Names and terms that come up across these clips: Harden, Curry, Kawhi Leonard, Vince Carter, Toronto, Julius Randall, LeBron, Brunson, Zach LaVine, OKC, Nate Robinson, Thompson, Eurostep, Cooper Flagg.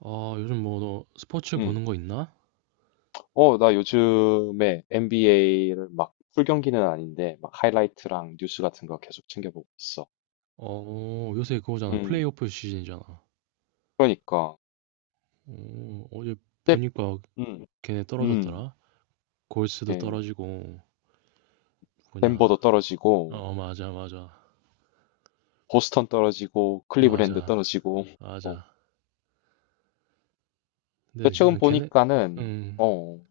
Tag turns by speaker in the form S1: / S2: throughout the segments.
S1: 아, 요즘 뭐 너 스포츠
S2: 음.
S1: 보는 거 있나?
S2: 나 요즘에 NBA를 막 풀 경기는 아닌데 막 하이라이트랑 뉴스 같은 거 계속 챙겨보고 있어.
S1: 어, 요새 그거잖아.
S2: 음.
S1: 플레이오프 시즌이잖아.
S2: 그러니까
S1: 어, 어제
S2: 근데
S1: 보니까
S2: 음.
S1: 걔네
S2: 음.
S1: 떨어졌더라. 골스도
S2: 이게
S1: 떨어지고 뭐냐.
S2: 덴버도 떨어지고
S1: 어, 맞아, 맞아.
S2: 보스턴 떨어지고 클리브랜드
S1: 맞아,
S2: 떨어지고 어.
S1: 맞아.
S2: 근데
S1: 근데
S2: 최근
S1: 난 걔네,
S2: 보니까는
S1: 음,
S2: 어.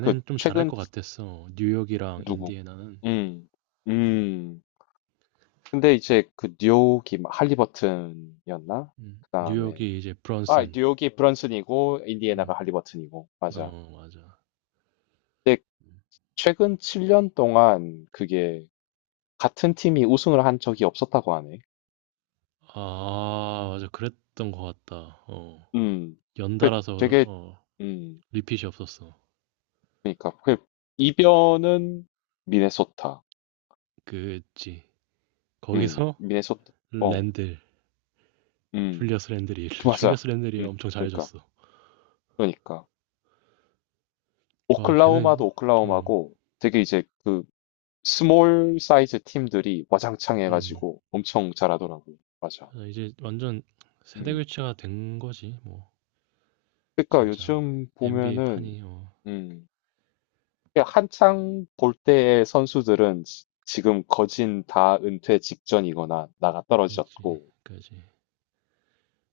S2: 그
S1: 좀 잘할
S2: 최근
S1: 것 같았어. 뉴욕이랑
S2: 누구?
S1: 인디애나는.
S2: 음. 음. 근데 이제 그 뉴욕이 막 할리버튼이었나? 그다음에
S1: 뉴욕이 이제
S2: 아,
S1: 브런슨.
S2: 뉴욕이 브런슨이고 인디애나가
S1: 음,
S2: 할리버튼이고 맞아.
S1: 어, 맞아.
S2: 근데 최근 7년 동안 그게 같은 팀이 우승을 한 적이 없었다고 하네.
S1: 아, 맞아. 그랬던 것 같다. 어,
S2: 음, 그
S1: 연달아서
S2: 되게,
S1: 어,
S2: 음,
S1: 리핏이 없었어.
S2: 그러니까 그 이변은 미네소타.
S1: 그지. 거기서
S2: 미네소타. 어,
S1: 랜들,
S2: 음,
S1: 줄리어스 랜들이,
S2: 맞아.
S1: 줄리어스 랜들이
S2: 음,
S1: 엄청
S2: 그러니까,
S1: 잘해줬어.
S2: 그러니까
S1: 와, 걔는,
S2: 오클라호마도
S1: 음,
S2: 오클라호마고 되게 이제 그 스몰 사이즈 팀들이 와장창
S1: 음.
S2: 해가지고 엄청 잘하더라고. 맞아.
S1: 그래서 이제 완전 세대
S2: 음,
S1: 교체가 된 거지, 뭐,
S2: 그러니까
S1: 진짜.
S2: 요즘
S1: NBA
S2: 보면은
S1: 판이, 어,
S2: 음. 한창 볼 때의 선수들은 지금 거진 다 은퇴 직전이거나 나가
S1: 그지,
S2: 떨어졌고,
S1: 그지.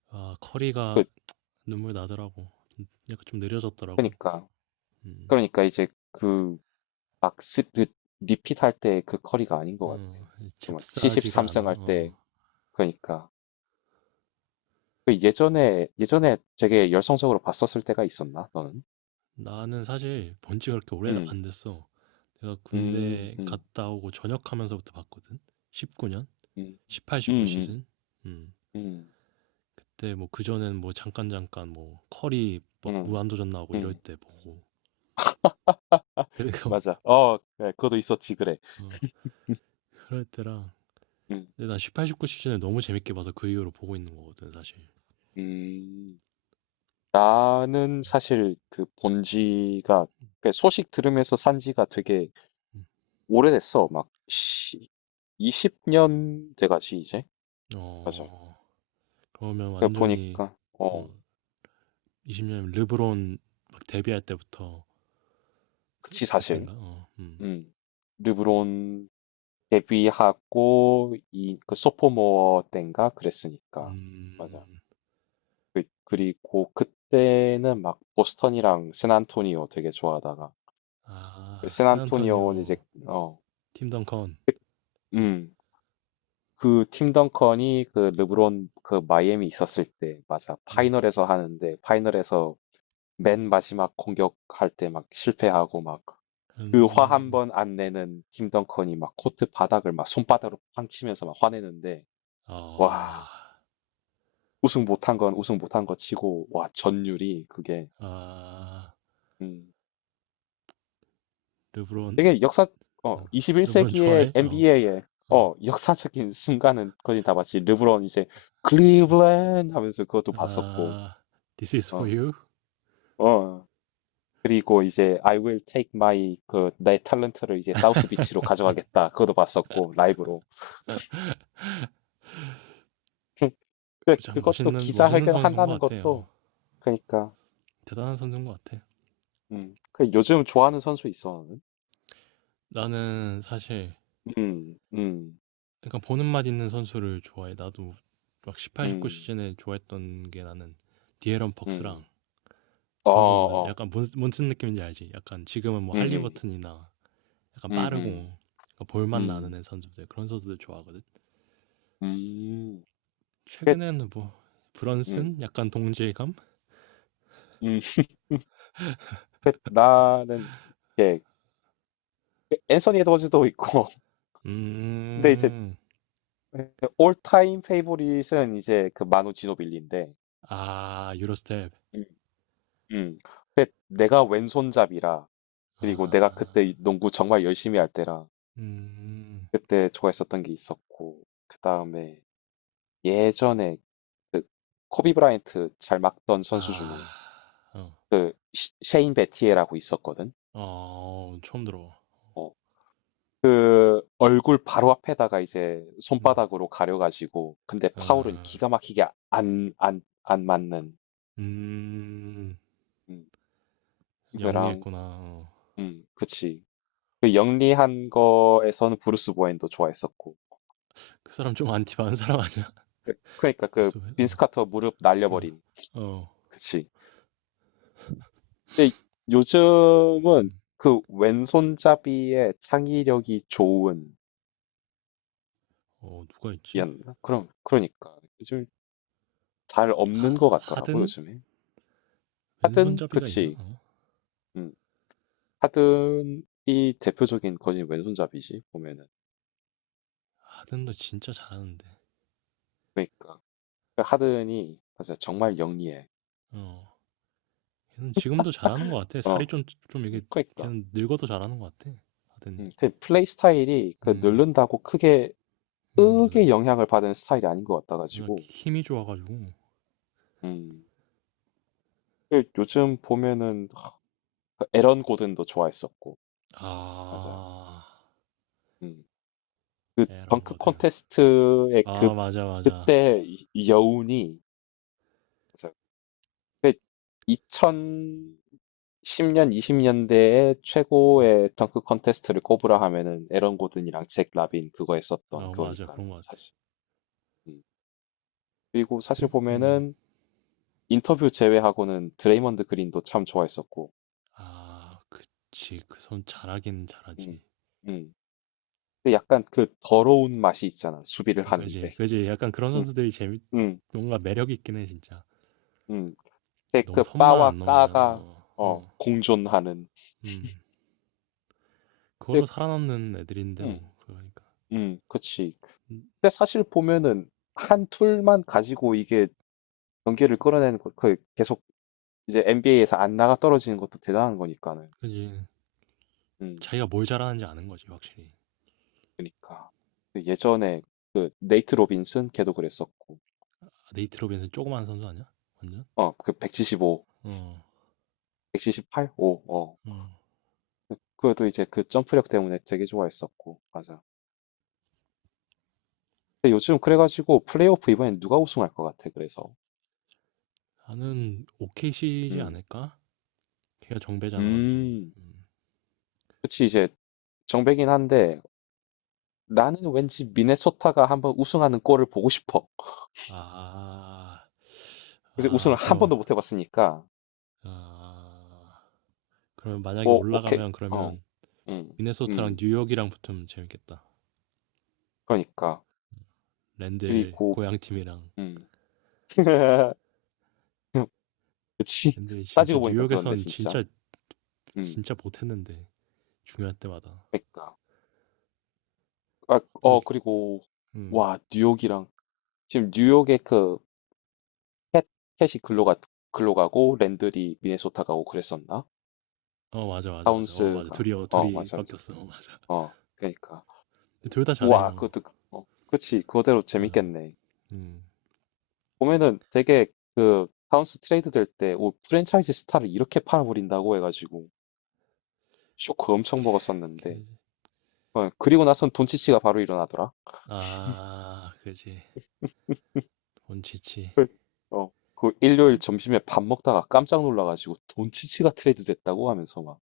S1: 아,
S2: 그,
S1: 커리가 눈물 나더라고. 약간 좀 느려졌더라고.
S2: 그러니까,
S1: 음,
S2: 그러니까 이제 그, 막, 그 리핏 할 때 그 커리가 아닌 것 같아.
S1: 어,
S2: 정말,
S1: 잽싸지가
S2: 73승
S1: 않아,
S2: 할
S1: 어.
S2: 때, 그러니까. 그 예전에 되게 열성적으로 봤었을 때가 있었나, 너는?
S1: 나는 사실 본 지가 그렇게 오래
S2: 음,
S1: 안 됐어. 내가
S2: 음,
S1: 군대
S2: 음,
S1: 갔다 오고 전역하면서부터 봤거든? 19년?
S2: 음,
S1: 18,
S2: 음,
S1: 19
S2: 음,
S1: 시즌? 음.
S2: 음,
S1: 그때 뭐 그전엔 뭐 잠깐 뭐 커리 막
S2: 음,
S1: 무한도전 나오고 이럴
S2: 음,
S1: 때 보고 그래서
S2: 맞아. 그래, 그것도 있었지, 그래.
S1: 어, 그럴 때랑.
S2: 음,
S1: 근데 난 18, 19 시즌을 너무 재밌게 봐서 그 이후로 보고 있는 거거든 사실.
S2: 음. 나는 사실 그 본지가 그러니까 소식 들으면서 산 지가 되게
S1: 음.
S2: 오래됐어. 막 20년 돼가지 이제. 맞아.
S1: 어, 그러면
S2: 그러니까
S1: 완전히
S2: 보니까
S1: 어 20년 르브론 막 데뷔할 때부터 그,
S2: 그치 사실.
S1: 그땐가? 어. 음.
S2: 음 르브론 데뷔하고 이그 소포모어 때인가 그랬으니까. 맞아.
S1: 음.
S2: 그리고 그때는 막 보스턴이랑 샌안토니오 되게 좋아하다가
S1: 아,
S2: 샌안토니오는 이제
S1: 샌안토니오
S2: 어
S1: 팀 덩컨.
S2: 그, 음. 그 팀 덩컨이 그 르브론 그 마이애미 있었을 때 맞아
S1: 음.
S2: 파이널에서 하는데 파이널에서 맨 마지막 공격할 때 막 실패하고 막 그 화 한
S1: 음.
S2: 번 안 내는 팀 덩컨이 막 코트 바닥을 막 손바닥으로 팡 치면서 막 화내는데
S1: 아.
S2: 와 우승 못한 건 우승 못한 거 치고 와 전율이 그게
S1: 아.
S2: 음
S1: 르브론.
S2: 되게 역사
S1: 어, 르브론
S2: 21세기의
S1: 좋아해? 어,
S2: NBA의
S1: 어.
S2: 역사적인 순간은 거의 다 봤지 르브론 이제 클리블랜드 하면서 그것도 봤었고.
S1: 아, This is for
S2: 어.
S1: you.
S2: 어. 그리고 이제 I will take my 그 내 탤런트를 이제 사우스 비치로 가져가겠다. 그것도 봤었고 라이브로. 근데
S1: 참
S2: 그것도
S1: 멋있는
S2: 기자회견
S1: 선수인 것
S2: 한다는
S1: 같아요.
S2: 것도 그러니까.
S1: 대단한 선수인 것 같아.
S2: 그 요즘 좋아하는 선수 있어. 나는.
S1: 나는 사실
S2: 음. 음.
S1: 약간 보는 맛 있는 선수를 좋아해. 나도 막 18, 19
S2: 음.
S1: 시즌에 좋아했던 게 나는 디에런 벅스랑
S2: 음. 어,
S1: 그런 선수들
S2: 어.
S1: 약간 뭔슨 느낌인지 알지? 약간 지금은 뭐
S2: 음. 음.
S1: 할리버튼이나 약간
S2: 음.
S1: 빠르고 약간
S2: 음.
S1: 볼맛 나는
S2: 음.
S1: 애 선수들 그런 선수들 좋아하거든.
S2: 음. 그
S1: 최근에는 뭐 브런슨
S2: 음.
S1: 약간 동질감?
S2: 음. 그 나는 이제 앤서니 에드워즈도 있고. 근데 이제
S1: 음.
S2: 올타임 페이보릿은 이제 그 마누 지노빌리인데
S1: 아, 유로스텝.
S2: 음. 근데 내가 왼손잡이라 그리고 내가
S1: 아,
S2: 그때 농구 정말 열심히 할 때라
S1: 음,
S2: 그때 좋아했었던 게 있었고 그다음에 예전에 그 코비 브라이언트 잘 막던 선수 중에
S1: 아, 어,
S2: 셰인 베티에라고 있었거든.
S1: 어, 처음 들어.
S2: 어. 그 얼굴 바로 앞에다가 이제
S1: 음,
S2: 손바닥으로 가려가지고 근데 파울은
S1: 어,
S2: 기가 막히게 안 맞는.
S1: 음,
S2: 음. 그랑
S1: 영리했구나. 어.
S2: 그치. 그 영리한 거에서는 브루스 보웬도 좋아했었고
S1: 그 사람 좀 안티 많은 사람 아니야?
S2: 그러니까 그
S1: 벌써 왜,
S2: 빈스
S1: 어,
S2: 카터 무릎 날려버린.
S1: 어, 어,
S2: 그치. 근데 요즘은
S1: 음,
S2: 그 왼손잡이의 창의력이 좋은
S1: 어, 누가 있지?
S2: 이었나? 그럼 그러니까 요즘 잘 없는
S1: 하,
S2: 것 같더라고
S1: 하든?
S2: 요즘에. 하든
S1: 왼손잡이가 있나?
S2: 그치.
S1: 어?
S2: 음. 하든이 대표적인 거진 왼손잡이지 보면은.
S1: 하든도 진짜 잘하는데.
S2: 그러니까 그 하든이 맞아 정말 영리해.
S1: 어, 걔는 지금도 잘하는 것 같아. 살이
S2: 어.
S1: 좀, 좀 이게,
S2: 그러니까.
S1: 걔는 늙어도 잘하는 것 같아. 하든이.
S2: 음. 그 플레이 스타일이 그
S1: 음,
S2: 늘른다고 크게 크게
S1: 맞아.
S2: 영향을 받은 스타일이 아닌 것
S1: 그냥
S2: 같아가지고.
S1: 힘이 좋아 가지고.
S2: 음. 그 요즘 보면은 그 에런 고든도 좋아했었고 맞아.
S1: 아.
S2: 음. 그
S1: 이런
S2: 덩크
S1: 거든.
S2: 콘테스트의 그
S1: 아 맞아, 맞아.
S2: 그때 이 여운이 맞아. 그 2010년 20년대의 최고의 덩크 콘테스트를 꼽으라 하면은 에런 고든이랑 잭 라빈 그거
S1: 아
S2: 했었던
S1: 어 맞아.
S2: 그거니까는
S1: 그런 것 같아.
S2: 사실. 음. 그리고 사실
S1: 그
S2: 보면은 인터뷰 제외하고는 드레이먼드 그린도 참 좋아했었고.
S1: 아 그치. 그 선 잘하긴 잘하지.
S2: 음. 음. 근데 약간 그 더러운 맛이 있잖아. 수비를
S1: 아 그지,
S2: 하는데.
S1: 그지. 약간 그런
S2: 음.
S1: 선수들이 재밌,
S2: 음.
S1: 뭔가 매력 있긴 해 진짜.
S2: 음, 근데
S1: 너무
S2: 그
S1: 선만
S2: 빠와
S1: 안 넘으면
S2: 까가
S1: 어. 어.
S2: 공존하는.
S1: 음. 그걸로
S2: 근데,
S1: 살아남는 애들인데
S2: 음,
S1: 뭐 그러니까.
S2: 그치.
S1: 음.
S2: 근데 사실 보면은 한 툴만 가지고 이게 경기를 끌어내는 거, 그 계속 이제 NBA에서 안 나가 떨어지는 것도 대단한 거니까는.
S1: 그지.
S2: 음,
S1: 자기가 뭘 잘하는지 아는 거지 확실히.
S2: 그니까. 그 예전에 그 네이트 로빈슨 걔도 그랬었고,
S1: 아 네이트 로빈슨 조그만 선수 아니야? 완전?
S2: 그 175,
S1: 어.
S2: 178, 5, 어.
S1: 어.
S2: 그것도 이제 그 점프력 때문에 되게 좋아했었고, 맞아. 근데 요즘 그래가지고 플레이오프 이번엔 누가 우승할 것 같아, 그래서.
S1: 나는 o k c 지
S2: 음,
S1: 않을까? 걔가 정배잖아 완전히.
S2: 음.
S1: 음.
S2: 그치, 이제 정배긴 한데 나는 왠지 미네소타가 한번 우승하는 꼴을 보고 싶어.
S1: 아,
S2: 그래서
S1: 아
S2: 우승을 한
S1: 그럼.
S2: 번도 못 해봤으니까.
S1: 아 그러면 만약에
S2: 오, 오케이.
S1: 올라가면
S2: 어,
S1: 그러면
S2: 음,
S1: 미네소타랑
S2: 음,
S1: 뉴욕이랑 붙으면 재밌겠다.
S2: 그러니까.
S1: 랜들
S2: 그리고,
S1: 고향 팀이랑.
S2: 음. 그치.
S1: 랜들이 진짜
S2: 따지고 보니까 그렇네,
S1: 뉴욕에선
S2: 진짜.
S1: 진짜
S2: 음,
S1: 진짜 못했는데 중요할 때마다
S2: 그러니까. 아,
S1: 이렇게.
S2: 그리고,
S1: 음.
S2: 와, 뉴욕이랑, 지금 뉴욕의 그, 캣, 캣이 글로 가고, 랜들이 미네소타 가고 그랬었나?
S1: 어 맞아 맞아 맞아 어 맞아
S2: 타운스가,
S1: 둘이 어 둘이
S2: 맞아, 맞아.
S1: 바뀌었어 어, 맞아.
S2: 그러니까.
S1: 둘 다
S2: 우와,
S1: 잘해요.
S2: 그것도, 그치, 그거대로
S1: 맞아.
S2: 재밌겠네. 보면은 되게 그, 파운스 트레이드 될 때, 오, 프랜차이즈 스타를 이렇게 팔아버린다고 해가지고, 쇼크 엄청 먹었었는데, 그리고 나선 돈치치가 바로 일어나더라.
S1: 음아 그지. 원치치.
S2: 헐. 어, 그 일요일 점심에 밥 먹다가 깜짝 놀라가지고, 돈치치가 트레이드 됐다고 하면서 막,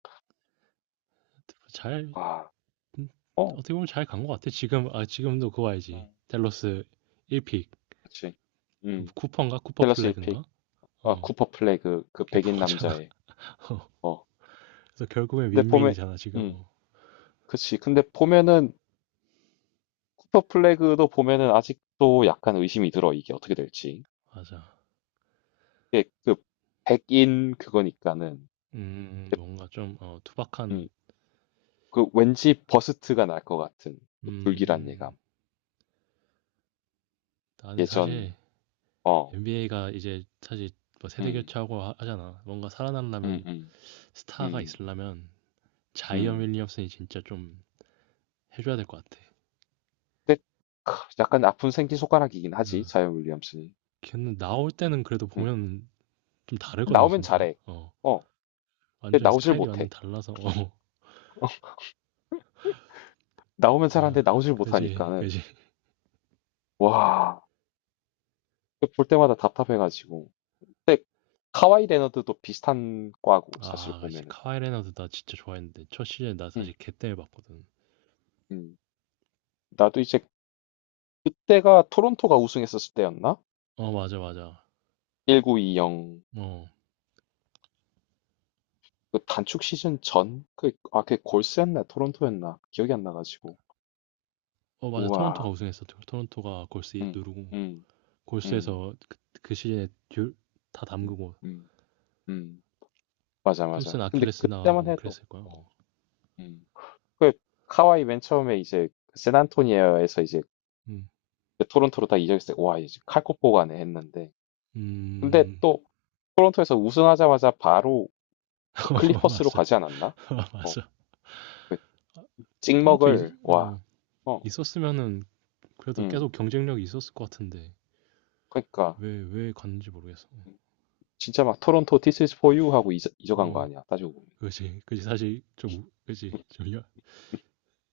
S1: 잘.
S2: 와,
S1: 음,
S2: 어,
S1: 어떻게 보면 잘 간 것 같아. 지금, 아, 지금도 그거 알지.
S2: 음.
S1: 댈러스 1픽.
S2: 그치.
S1: 그
S2: 음,
S1: 쿠퍼인가? 쿠퍼
S2: 댈러스
S1: 플래그인가?
S2: 1픽,
S1: 어,
S2: 쿠퍼 플레이 그
S1: 걔
S2: 백인
S1: 보잖아
S2: 남자의,
S1: 어.
S2: 어.
S1: 그래서 결국엔
S2: 근데 보면,
S1: 윈윈이잖아, 지금.
S2: 음,
S1: 어,
S2: 그치. 근데 보면은 쿠퍼 플래그도 보면은 아직도 약간 의심이 들어, 이게 어떻게 될지.
S1: 맞아.
S2: 이게 그 백인 그거니까는
S1: 뭔가 좀, 어, 투박한,
S2: 음, 그 왠지 버스트가 날 것 같은 그 불길한
S1: 음,
S2: 예감.
S1: 난
S2: 예전
S1: 사실
S2: 어,
S1: NBA가 이제 사실 뭐 세대
S2: 음,
S1: 교체하고 하잖아. 뭔가
S2: 음,
S1: 살아남으려면,
S2: 음,
S1: 스타가
S2: 음,
S1: 있으려면, 자이언
S2: 음.
S1: 윌리엄슨이 진짜 좀 해줘야 될 것 같아.
S2: 근데 크, 약간 아픈 생기 손가락이긴 하지,
S1: 어,
S2: 자이언 윌리엄슨이.
S1: 걔는 나올 때는 그래도
S2: 음.
S1: 보면 좀 다르거든,
S2: 나오면
S1: 진짜.
S2: 잘해.
S1: 어.
S2: 어, 근데
S1: 완전히
S2: 나오질
S1: 스타일이 완전
S2: 못해.
S1: 달라서 어.
S2: 나오면
S1: 라
S2: 잘하는데 나오질
S1: 그지
S2: 못하니까는
S1: 그지.
S2: 와, 볼 때마다 답답해가지고. 카와이 레너드도 비슷한 과고 사실
S1: 아 그지
S2: 보면은.
S1: 카와이 레나도 나 진짜 좋아했는데 첫 시즌 나
S2: 음,
S1: 사실 걔 때문에 봤거든.
S2: 음. 나도 이제 그때가 토론토가 우승했었을 때였나?
S1: 어 맞아 맞아
S2: 1920.
S1: 어,
S2: 그 단축 시즌 전? 그, 아, 그게 골스였나? 토론토였나? 기억이 안 나가지고.
S1: 어 맞아 토론토가
S2: 우와.
S1: 우승했어 토론토가 골스
S2: 음,
S1: 누르고
S2: 음, 음,
S1: 골스에서 그, 그 시즌에 듀, 다
S2: 음,
S1: 담그고
S2: 음, 음. 맞아, 맞아.
S1: 탐슨
S2: 근데
S1: 아킬레스 나가고
S2: 그때만
S1: 뭐
S2: 해도,
S1: 그랬을 거야
S2: 어,
S1: 어.
S2: 음. 그, 카와이 맨 처음에 이제, 샌안토니에에서 이제,
S1: 음,
S2: 그 토론토로 다 이적했을 때, 와, 이제 칼코포가네 했는데. 근데
S1: 음
S2: 또, 토론토에서 우승하자마자 바로
S1: 어,
S2: 클리퍼스로
S1: 맞아
S2: 가지 않았나?
S1: 어,
S2: 어,
S1: 맞아.
S2: 그
S1: 토론토 있,
S2: 찍먹을 와,
S1: 어,
S2: 어,
S1: 있었으면은 그래도
S2: 음,
S1: 계속 경쟁력이 있었을 것 같은데
S2: 그러니까
S1: 왜 왜 갔는지 모르겠어.
S2: 진짜 막 토론토 This is for you 하고 잊어간 거
S1: 어
S2: 아니야? 따지고 보면.
S1: 그지, 그지 사실 좀 그지 좀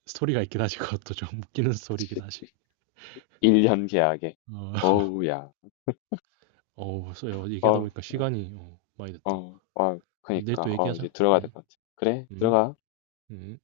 S1: 스토리가 있긴 하지 그것도 좀 웃기는 스토리긴
S2: 그치?
S1: 하지.
S2: 1년 계약에.
S1: 어,
S2: 어우, 야.
S1: 어, 써 얘기하다
S2: 어,
S1: 보니까
S2: 어,
S1: 시간이 어, 많이 됐다. 내일
S2: 그러니까.
S1: 또
S2: 이제
S1: 얘기하자.
S2: 들어가야 될
S1: 응,
S2: 것 같아. 그래,
S1: 응,
S2: 들어가.
S1: 응.